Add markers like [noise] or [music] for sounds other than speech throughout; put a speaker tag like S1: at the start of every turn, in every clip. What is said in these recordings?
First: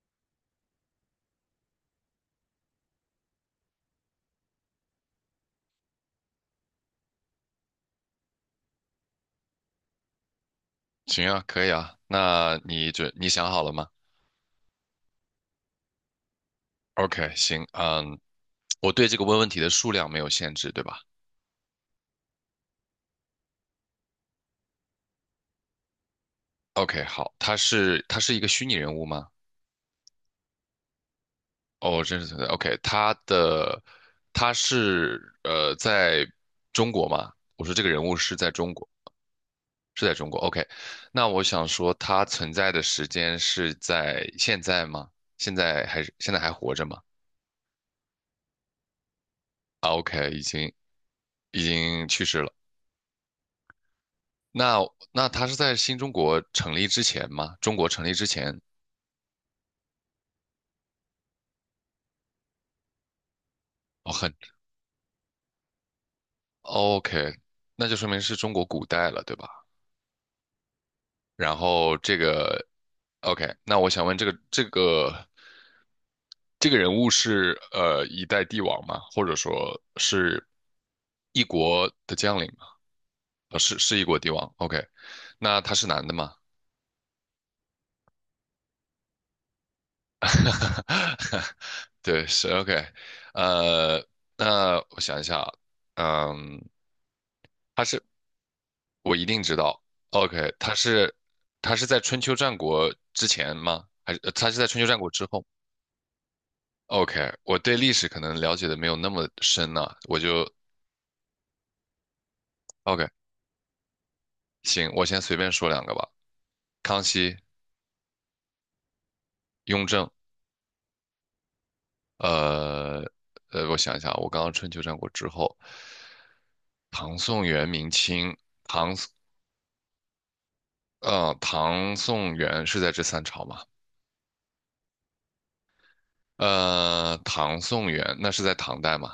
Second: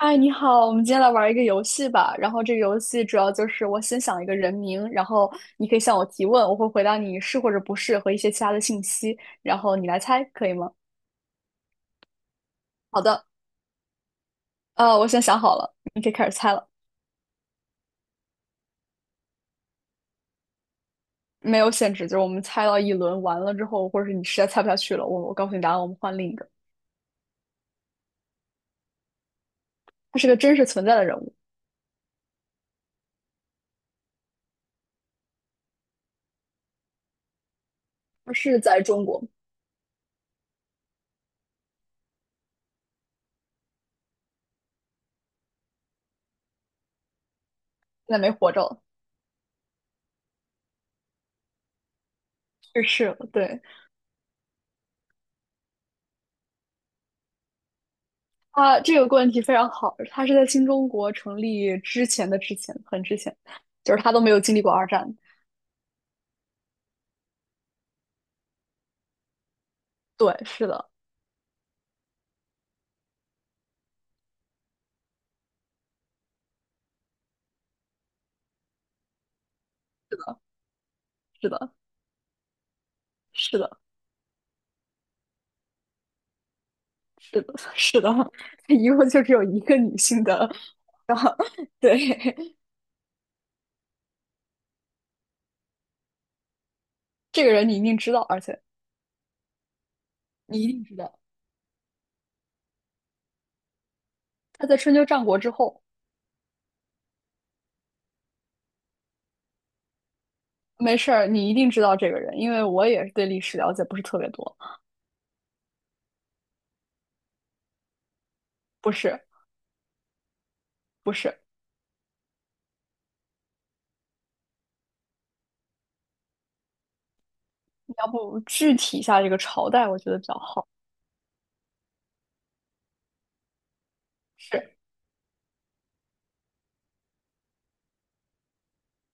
S1: 嗨，你好，我们今天来玩一个游戏吧。然后这个游戏主要就是我先想一个人名，然后你可以向我提问，我会回答你是或者不是和一些其他的信息，然后你来猜，可以吗？
S2: 行啊，可以啊。那你
S1: 好
S2: 就
S1: 的，
S2: 你想好了吗
S1: 我先想好了，你可以开始猜了，
S2: ？OK,行，嗯，我对这个问题的数量没有限制，对吧
S1: 没有限制，就是我们猜到一轮完了之后，或者是你实在猜不下去了，我告诉你答案，我们换另一个。
S2: ？OK,好，他是一个虚拟人物吗？
S1: 他是个真实存在的人物，
S2: 哦，真实存在。OK,他是在中国吗？我说这个人物
S1: 他
S2: 是在
S1: 是
S2: 中
S1: 在
S2: 国，
S1: 中国，现
S2: 是在中国。OK,那我想说他存在的时间是在现在吗？现在还是现在还活着吗？
S1: 在没活着了，
S2: 已经去世了。
S1: 去世了，对，
S2: 那那他是在新中国成立之前吗？中国成立之前
S1: 他这个问题非常好，他是在新中国成立之前的之前，很之前，就是他
S2: 哦，
S1: 都没有经历过二战。
S2: OK,那就说明是中国古代了，对吧？
S1: 对，是的，
S2: 然后这个 OK,那我想问这个人物是一代帝王吗？或者说
S1: 是的，
S2: 是一
S1: 是的，
S2: 国的将领吗？
S1: 是
S2: 是
S1: 的，
S2: 是一国帝王。OK,那他是男的吗？
S1: 是的，是的，[laughs] 他一共就只有一个女性的，然后
S2: [laughs]
S1: 对
S2: 对，是 OK。呃，那我想一下啊，嗯，
S1: [laughs] 这个人你一
S2: 他
S1: 定
S2: 是
S1: 知道，而且
S2: 我一定知道。OK,
S1: 你一
S2: 他
S1: 定知
S2: 是
S1: 道
S2: 他是在春秋战国之前吗？还是他是在
S1: 他在
S2: 春秋
S1: 春
S2: 战
S1: 秋
S2: 国
S1: 战
S2: 之
S1: 国
S2: 后
S1: 之后，
S2: ？OK,我对历史可能了解的没有那么深呢，我就
S1: 没事儿，你一定知道这个人，因为我也
S2: OK,
S1: 是对历史了解不是特别多，
S2: 行，我先随便说两个吧。康熙、
S1: 不是
S2: 雍正，
S1: 不是，
S2: 呃我想一下啊，我刚刚春秋战国之后，唐宋元明
S1: 你要
S2: 清，
S1: 不具体一下这个朝代，我觉得比较好，
S2: 唐宋元是在这三朝吗？
S1: 是
S2: 唐宋元那是在唐代吗？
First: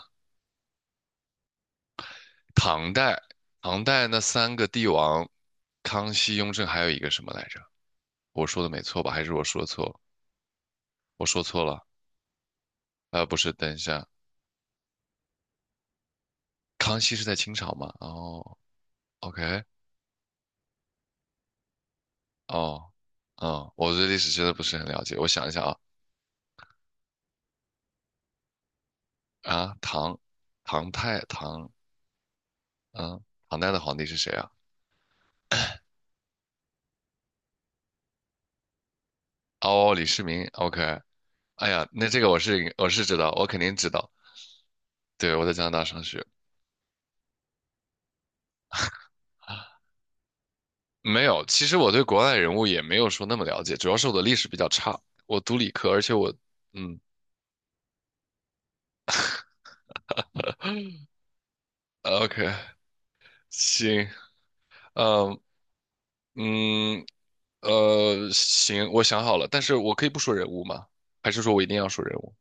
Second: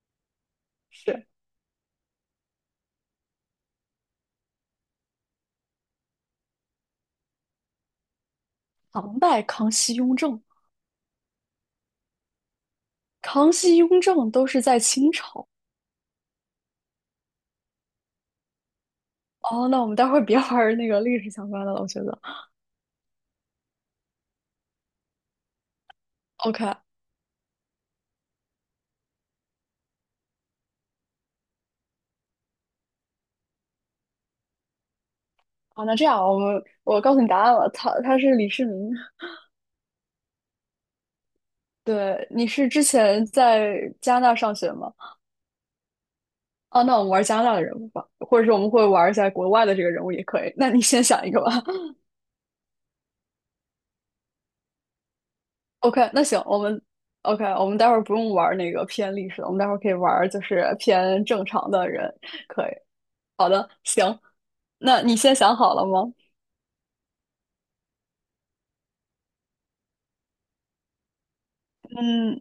S1: 是
S2: 唐代，唐代那三个帝王，康熙、雍正，还有一个什么来着？我说的没错吧？
S1: 唐
S2: 还是
S1: 代
S2: 我说
S1: 康熙
S2: 错？
S1: 雍正。
S2: 我说错了？不是，
S1: 康
S2: 等
S1: 熙、
S2: 一
S1: 雍
S2: 下，
S1: 正都是在清朝。
S2: 康熙是在清朝吗？哦，OK,
S1: 哦，那我们待会儿别玩儿那个历史相关的了，我觉得。
S2: 哦，嗯，我对历史真的不是很了解。我想一下啊，
S1: OK，
S2: 啊，唐，唐太唐，嗯，唐代的皇帝是谁啊？
S1: 好，那这样我告诉你答案了，他是李世民。
S2: 哦，李世民，OK。哎呀，那这
S1: 对，
S2: 个我
S1: 你是
S2: 是
S1: 之
S2: 我是知
S1: 前
S2: 道，我肯定
S1: 在
S2: 知道。
S1: 加拿大上学吗？
S2: 对，我在加拿大上学。
S1: 哦，那我们玩加拿大的人物吧，或者是我们会玩一下国外的这个人物也可以。那你先
S2: 没
S1: 想一个
S2: 有，
S1: 吧。
S2: 其实我对国外人物也没有说那么了解，主要是我的历史比较差，我读理
S1: [laughs]
S2: 科，而
S1: OK，
S2: 且
S1: 那
S2: 我，
S1: 行，
S2: 嗯
S1: OK，我们待会儿不用玩那个偏历史了，我们待会儿可以玩就是偏正常的人，
S2: OK,
S1: 可以。好的，
S2: 行，
S1: 行，那你先
S2: 嗯
S1: 想好了吗？
S2: 嗯行，我想好了，但是我可以不说人物吗？还是说我一定要说人物
S1: 嗯，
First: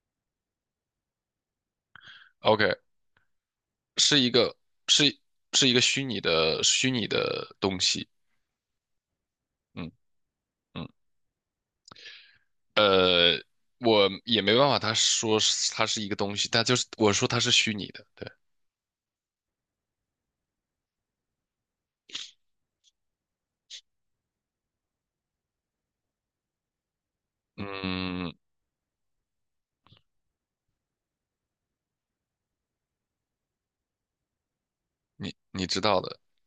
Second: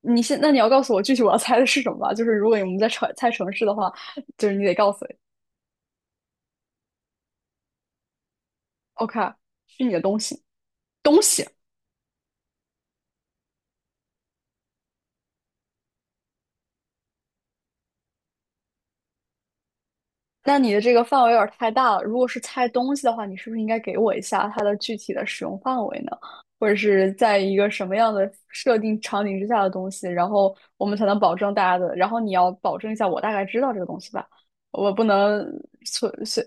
S1: 那你要告诉我具体我要猜的是什么吧？就是如果我
S2: ？OK,
S1: 们在猜猜城市的话，
S2: 是一
S1: 就是
S2: 个
S1: 你得告
S2: 是
S1: 诉
S2: 是一个虚拟的东西，
S1: 我，OK，是
S2: 嗯
S1: 你的东西，
S2: 嗯，
S1: 东西。
S2: 我也没办法，他说是它是一个东西，但就是我说它是虚拟的，对，
S1: 那你的这个范围有点太大了。如果是猜东西的话，你是不是应该给我一下它的具体的使用范围呢？或者是在一个什么样的
S2: 嗯，
S1: 设定场景之下的东西，然后我们才能保证大家的，然后你要保证一下我大概知道这个东西吧，我不
S2: 你
S1: 能
S2: 你知道
S1: 随
S2: 的，
S1: 随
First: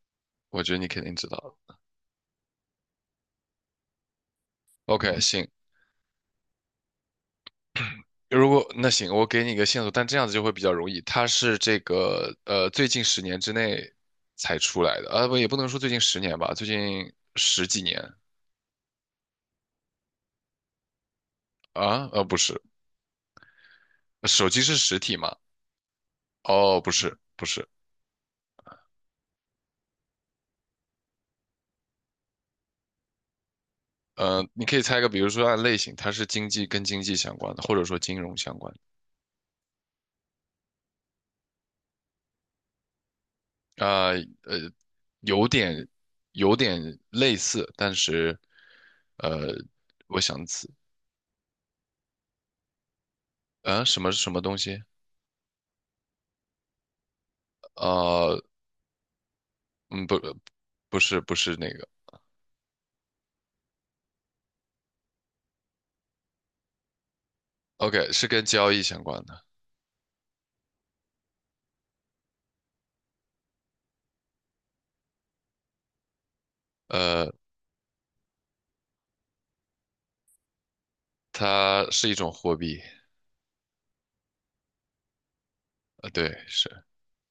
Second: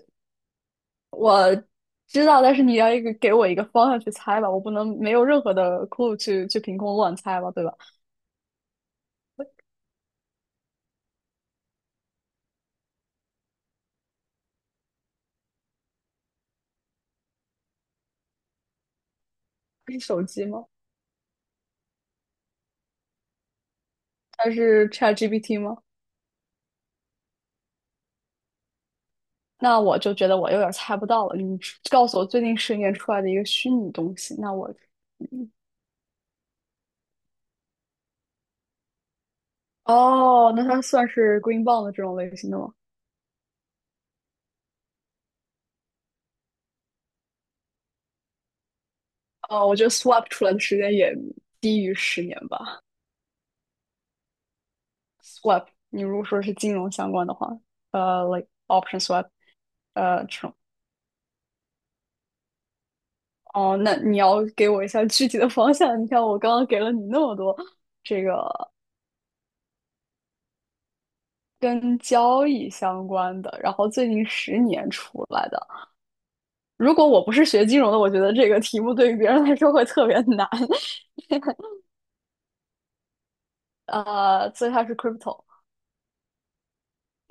S2: 我觉得你肯定知道的。
S1: 知道，但是你要一个给我一个方向去猜吧，我不能没
S2: OK,
S1: 有任
S2: 行，
S1: 何的 clue 去凭空乱猜吧，对吧？
S2: 如果那行，我给你一个线索，但这样子就会比较容易。它是这个最近十年之内才出来的，啊不也不能说最近十年吧，最近十几年
S1: 是手机吗？
S2: 啊，不是，手
S1: 还
S2: 机是
S1: 是
S2: 实体嘛？
S1: ChatGPT 吗？
S2: 哦不是不是，
S1: 那我就觉得我有点儿猜不到了。你告诉我最近十年出来的一个虚拟东西，那
S2: 你
S1: 我，
S2: 可以猜一个，比如说
S1: 嗯
S2: 按类型，它是跟经济相关的，或者说金融相关的
S1: 哦，那它算是 Green Bond 这种类型的吗？
S2: 啊呃有点有点类似，但是呃
S1: 哦，我觉得
S2: 我
S1: Swap 出
S2: 想
S1: 来的
S2: 起
S1: 时间也低于10年吧。
S2: 啊什么什么东西？
S1: Swap，你如果说是金融相关的话，
S2: 啊？
S1: like option swap，
S2: 嗯，不，
S1: 这种。
S2: 不是那个
S1: 哦，那你要给我一下具体的方向。你看，我刚刚给了你那么多
S2: ，OK,
S1: 这
S2: 是
S1: 个
S2: 跟交易相关的。
S1: 跟交易相关的，然后最近十年出来的。如果我
S2: 呃，
S1: 不是学金融的，我觉得这个题目对于别人来说会特别难。
S2: 它是一种货币，
S1: 所以它是 crypto。
S2: 对，是，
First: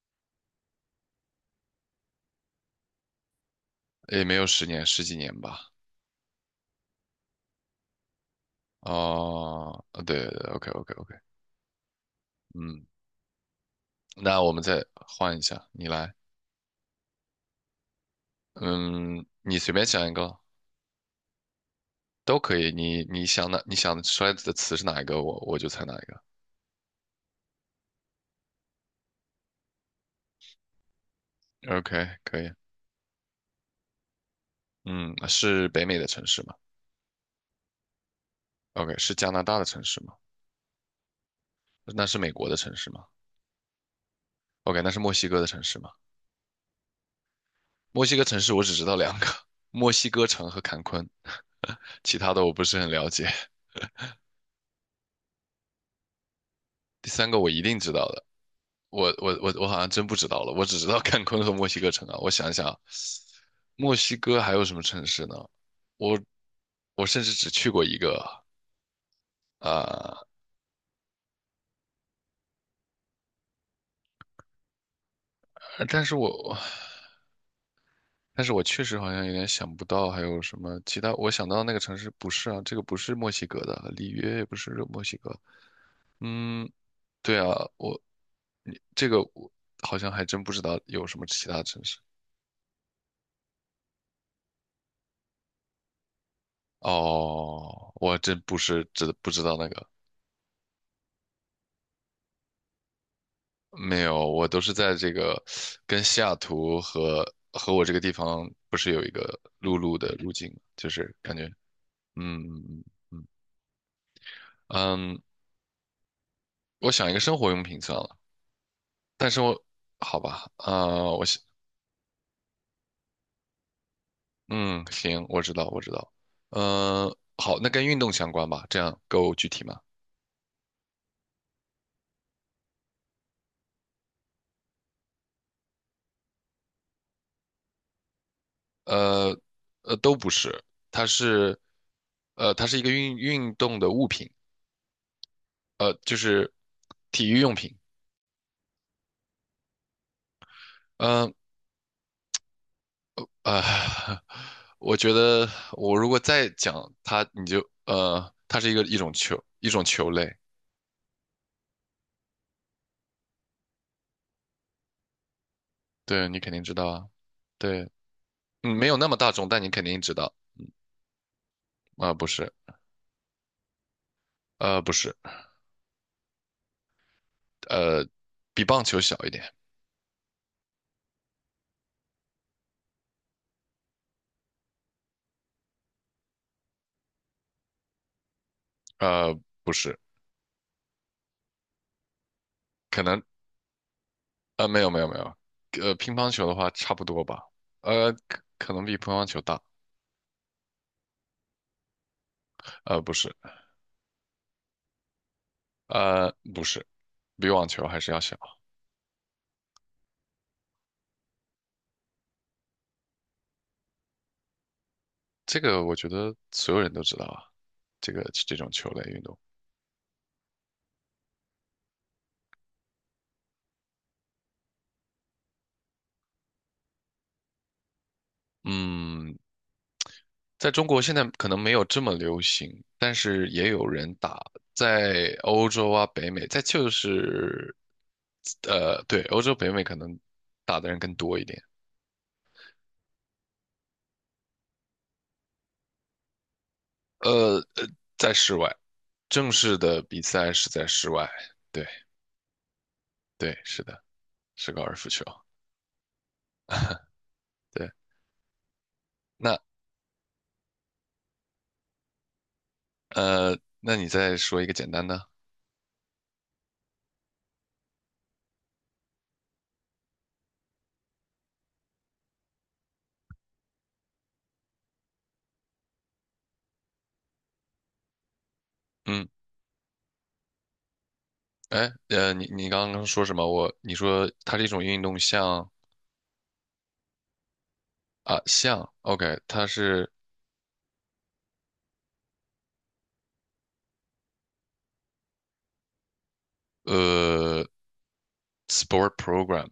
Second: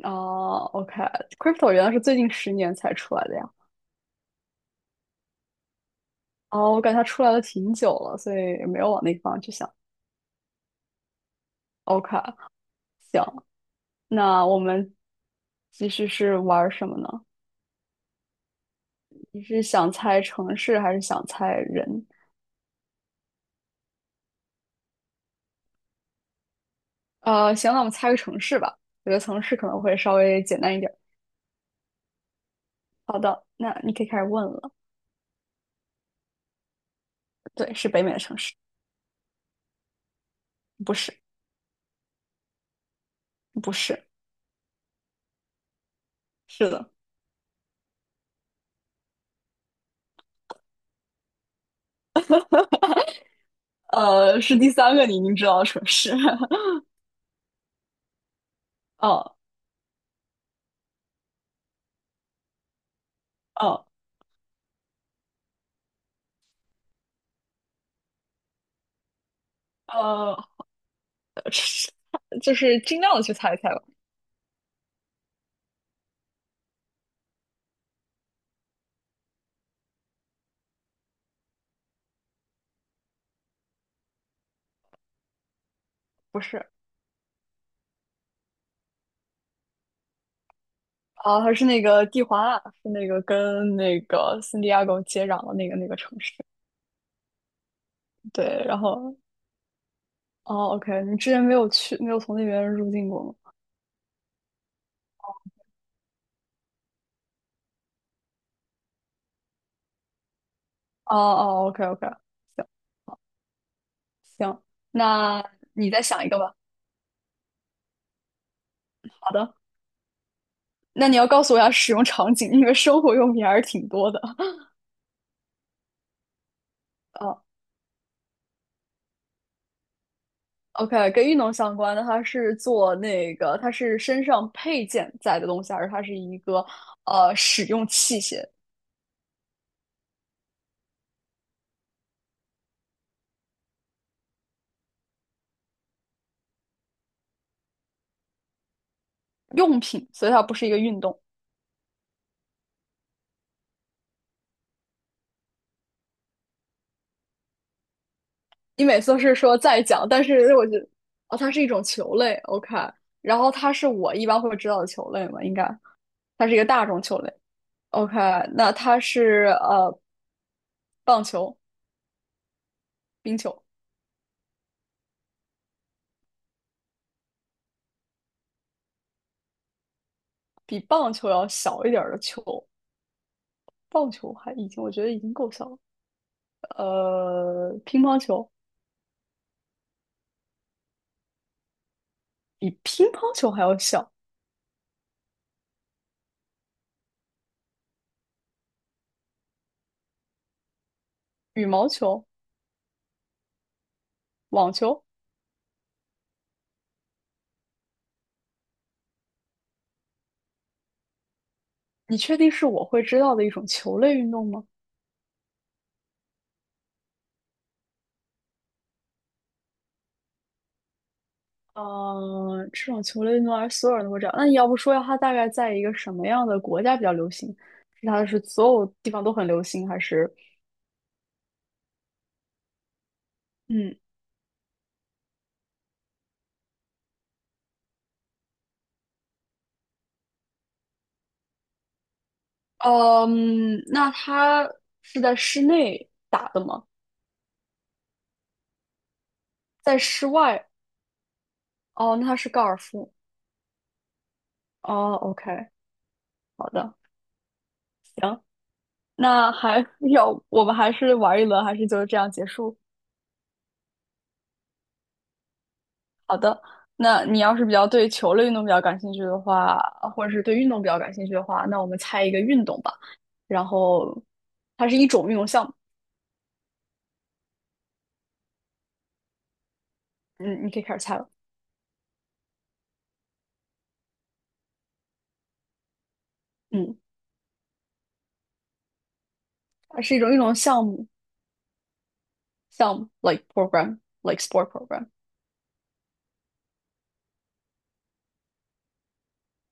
S1: 哦，OK，crypto okay。 原来是最近10年才出来的呀。
S2: 也没有十年，十几年吧。
S1: 哦，我感觉它出来了挺久了，所以没有往那个方向去想。
S2: 哦，对对对，OK OK OK,
S1: OK，
S2: 嗯，
S1: 行，
S2: 那
S1: 那
S2: 我
S1: 我
S2: 们再
S1: 们
S2: 换一下，你
S1: 其实
S2: 来，
S1: 是玩什么呢？
S2: 嗯，
S1: 你
S2: 你
S1: 是
S2: 随便
S1: 想
S2: 想一
S1: 猜
S2: 个
S1: 城市还是想猜人？
S2: 都可以，你想出来的词是哪一个，我就猜哪一个。
S1: 行，那我们猜个城市吧。我觉得城市可能会稍微简单一点。
S2: OK,可以，
S1: 好的，那你可以开始问了。
S2: 嗯，是北美的城市吗
S1: 对，是北美的城市，
S2: ？OK,是加拿大的城市吗？
S1: 不是，
S2: 那是美国的城市吗
S1: 不是，
S2: ？OK,那是墨西哥的城市吗？
S1: 是的，
S2: 墨西哥城市我只知道两个，[laughs] 墨西哥城和坎昆，[laughs] 其他的我不是很了解。
S1: 是第三个你已经知道的城市。[laughs]
S2: 第三个我一定知道的，我我
S1: 哦
S2: 我我好像真不知道了，我只知道坎昆和墨西哥城啊。我想想，
S1: 哦
S2: 墨西哥还有什么城市呢？我我甚至只去过一个啊、
S1: 呃，[laughs] 是就是尽量的去猜一猜吧。
S2: 呃但是我但是我确实好像有点想不到还有什么其他。我想到那个城市不是啊，这个不是墨西哥的，里约也不是墨西哥
S1: 不是
S2: 嗯，对啊，你这个我好像还真不知道有什么
S1: 啊，
S2: 其
S1: 还
S2: 他
S1: 是那
S2: 城市。
S1: 个蒂华纳，是那个跟那个圣地亚哥接壤的那个城市。
S2: 哦，我真不
S1: 对，然
S2: 是知
S1: 后
S2: 不知道那个，
S1: 哦，OK，你之前没有从那边入境过吗？
S2: 没有，我都是在这个跟西雅图和和我这个地方不是有一个陆路的路径吗，就是
S1: 哦
S2: 感觉，
S1: 哦，OK OK，行
S2: 嗯
S1: 行，
S2: 嗯，嗯
S1: 那你再想一个吧。
S2: 我想一个生活用品算了，但
S1: 好
S2: 是
S1: 的。
S2: 我好吧，
S1: 那你
S2: 我
S1: 要
S2: 想，
S1: 告诉我一下使用场景，因为生活用品还是挺多的。
S2: 嗯，行，我知道，我知道，嗯、
S1: 啊。
S2: 好，那跟运动相关吧，这样够具体吗？
S1: o k 跟运动相关的，它是做那个，它是身上配件在的东西，还是它是一个使用器械
S2: 呃都不是，它是它是一个运动的物品，就是体育用品。
S1: 用品？所以它不是一个运动。
S2: 嗯啊呃 [laughs]，我觉得我如果再讲它，你就它是一个
S1: 你每次都是说
S2: 一
S1: 在
S2: 种
S1: 讲，
S2: 球
S1: 但
S2: 类，
S1: 是我觉得哦，它是一种球类，OK。然后它是我一般会知道的球类嘛，应该
S2: 对你
S1: 它
S2: 肯
S1: 是一
S2: 定
S1: 个
S2: 知
S1: 大
S2: 道
S1: 众
S2: 啊，
S1: 球类
S2: 对，
S1: ，OK。那
S2: 嗯没有
S1: 它
S2: 那么大
S1: 是
S2: 众，但你肯定知道
S1: 棒球、
S2: 不是
S1: 冰球，
S2: 不是呃比棒球小一点，
S1: 比棒球要小一点的球。棒球还已经，我觉得已经够小了。乒乓球
S2: 呃不是。
S1: 比
S2: 可
S1: 乒
S2: 能。
S1: 乓球还要小，
S2: 没有，乒乓球的话差不多吧，可能比乒乓球大，
S1: 羽毛球、
S2: 不是，
S1: 网球，
S2: 不是，比网球还是要小。
S1: 你确定是我会知道的一种球类运动吗？
S2: 这个我觉得所有人都知道啊，这个这种球类运动，
S1: 嗯，这种球类运动还是所有人都会知道。那你要不说一下它大概在一个什么样的国家比较流行？是它是所有地方都
S2: 嗯，
S1: 很流行，还是
S2: 在中国现在可能没有这么流行，但是也有
S1: 嗯
S2: 人打，在欧洲啊、北美，在就是，对，欧洲、北美可能打的人更多一点。
S1: 嗯？那它是在室内打的吗？
S2: 呃呃，在室外，正式
S1: 在
S2: 的比
S1: 室
S2: 赛
S1: 外？
S2: 是在室外。对
S1: 哦，那它是高尔夫。
S2: 对，是的，是高尔夫
S1: 哦
S2: 球。
S1: ，OK，好的，
S2: 对，
S1: 行。那
S2: 那
S1: 还要 [laughs] 我们还是玩一轮，还是就这样结束？
S2: 那你再说一个简单的。
S1: 好的，那你要是比较对球类运动比较感兴趣的话，或者是对运动比较感兴趣的话，那我们猜一个运动吧。然后它是一种运动项目，
S2: 嗯，
S1: 嗯，你可以开始猜了。
S2: 哎，你你刚刚说什么？我你说它是一种运动项
S1: 嗯，
S2: 啊，项。OK,它
S1: 它
S2: 是
S1: 是一种运动项目，项目 like program like sport program。
S2: 呃 sport program。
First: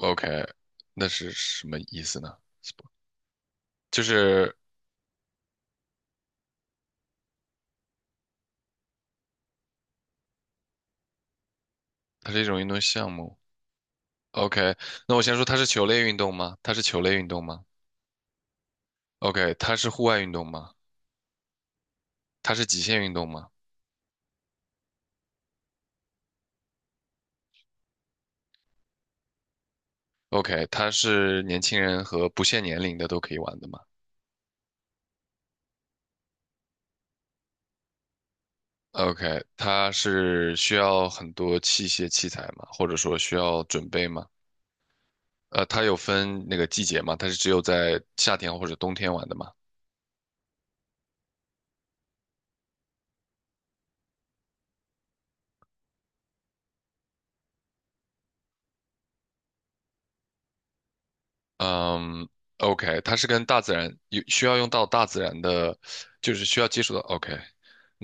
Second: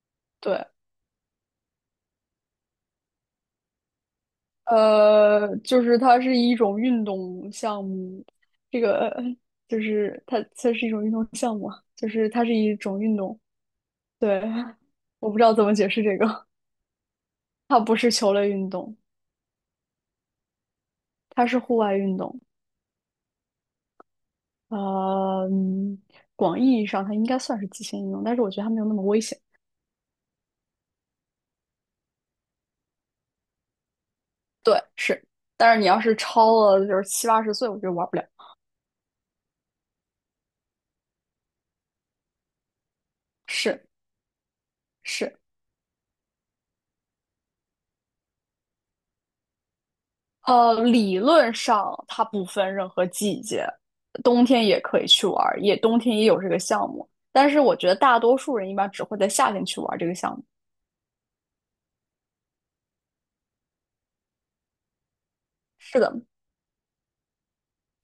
S2: OK,
S1: 对，
S2: 那是什么意思呢？sport 就是
S1: 就是它是一种运动项目，这个 [laughs] 就是它是一种运动项目啊就是
S2: 它是
S1: 它
S2: 一
S1: 是
S2: 种运
S1: 一
S2: 动
S1: 种
S2: 项
S1: 运
S2: 目。
S1: 动。[laughs] 对，
S2: OK,那我
S1: 我
S2: 先
S1: 不
S2: 说
S1: 知道
S2: 它
S1: 怎
S2: 是
S1: 么
S2: 球
S1: 解
S2: 类
S1: 释
S2: 运
S1: 这
S2: 动
S1: 个，
S2: 吗？它是球类运动吗
S1: 它不是球类运动，
S2: ？OK,它是户外运动吗？
S1: 它是户外运动。
S2: 它是极限运动吗
S1: 呃，嗯广义意义上它应该算是极限运动，但是我觉得它没有那么危险。
S2: ？OK,它是年轻人和不限年龄的都可以玩的吗
S1: 对，是，但是你要是超了就是七八十岁，我觉得玩不了。
S2: ？OK,它是需要很多器械器材吗？或者说需要
S1: 是
S2: 准备吗？
S1: 是，
S2: 它有分那个季节吗？它是只有在夏天或者冬天玩的吗？
S1: 理论上它不分任何季节，冬天也可以去玩儿，也冬天也有这个项目，但是我觉得大多数人一般只会在夏天去玩儿这个项目。
S2: 嗯，OK,它是跟大自然有需要用到大自然的，
S1: 是的，
S2: 就是需要接触到。OK,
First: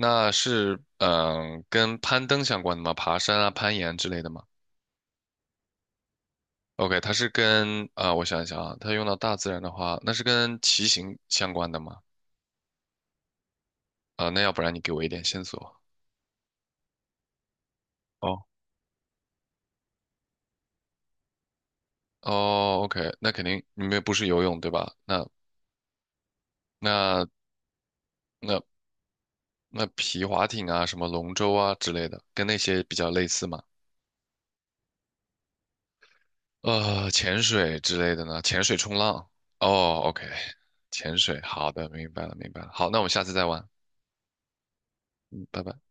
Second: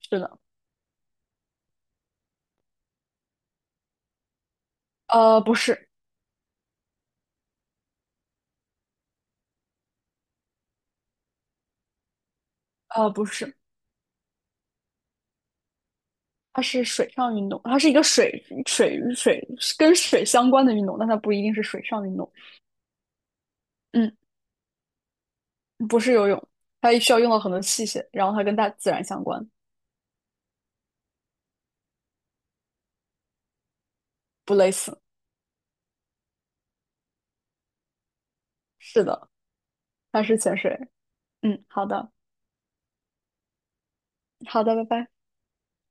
S1: 是的，
S2: 是嗯跟攀登相关的吗？爬山啊、攀岩之类的吗？
S1: 不是，
S2: OK,它是跟啊、我想一想啊，它用到大自然的话，那是跟骑行相关的吗？
S1: 不是。
S2: 啊、那要不然你给我一点线索。
S1: 它是水上运动，它是一个水
S2: 哦，
S1: 水水跟水相关的运动，但它不一定是水上运动。
S2: 哦，OK,那肯定你们不
S1: 嗯，
S2: 是游泳对吧？那
S1: 不是游泳，它需要
S2: 那
S1: 用到很多器械，然后它跟
S2: 那
S1: 大自然相关，
S2: 那皮划艇啊，什么龙舟啊之类的，跟那些比较类似嘛？
S1: 不类似。
S2: 潜水之类的呢？潜水、冲
S1: 是
S2: 浪。
S1: 的，
S2: 哦
S1: 它
S2: ，OK,
S1: 是潜水。
S2: 潜水，
S1: 嗯，
S2: 好
S1: 好
S2: 的，明
S1: 的，
S2: 白了，明白了。好，那我们下次再玩。
S1: 好的，拜拜。
S2: 嗯，拜拜。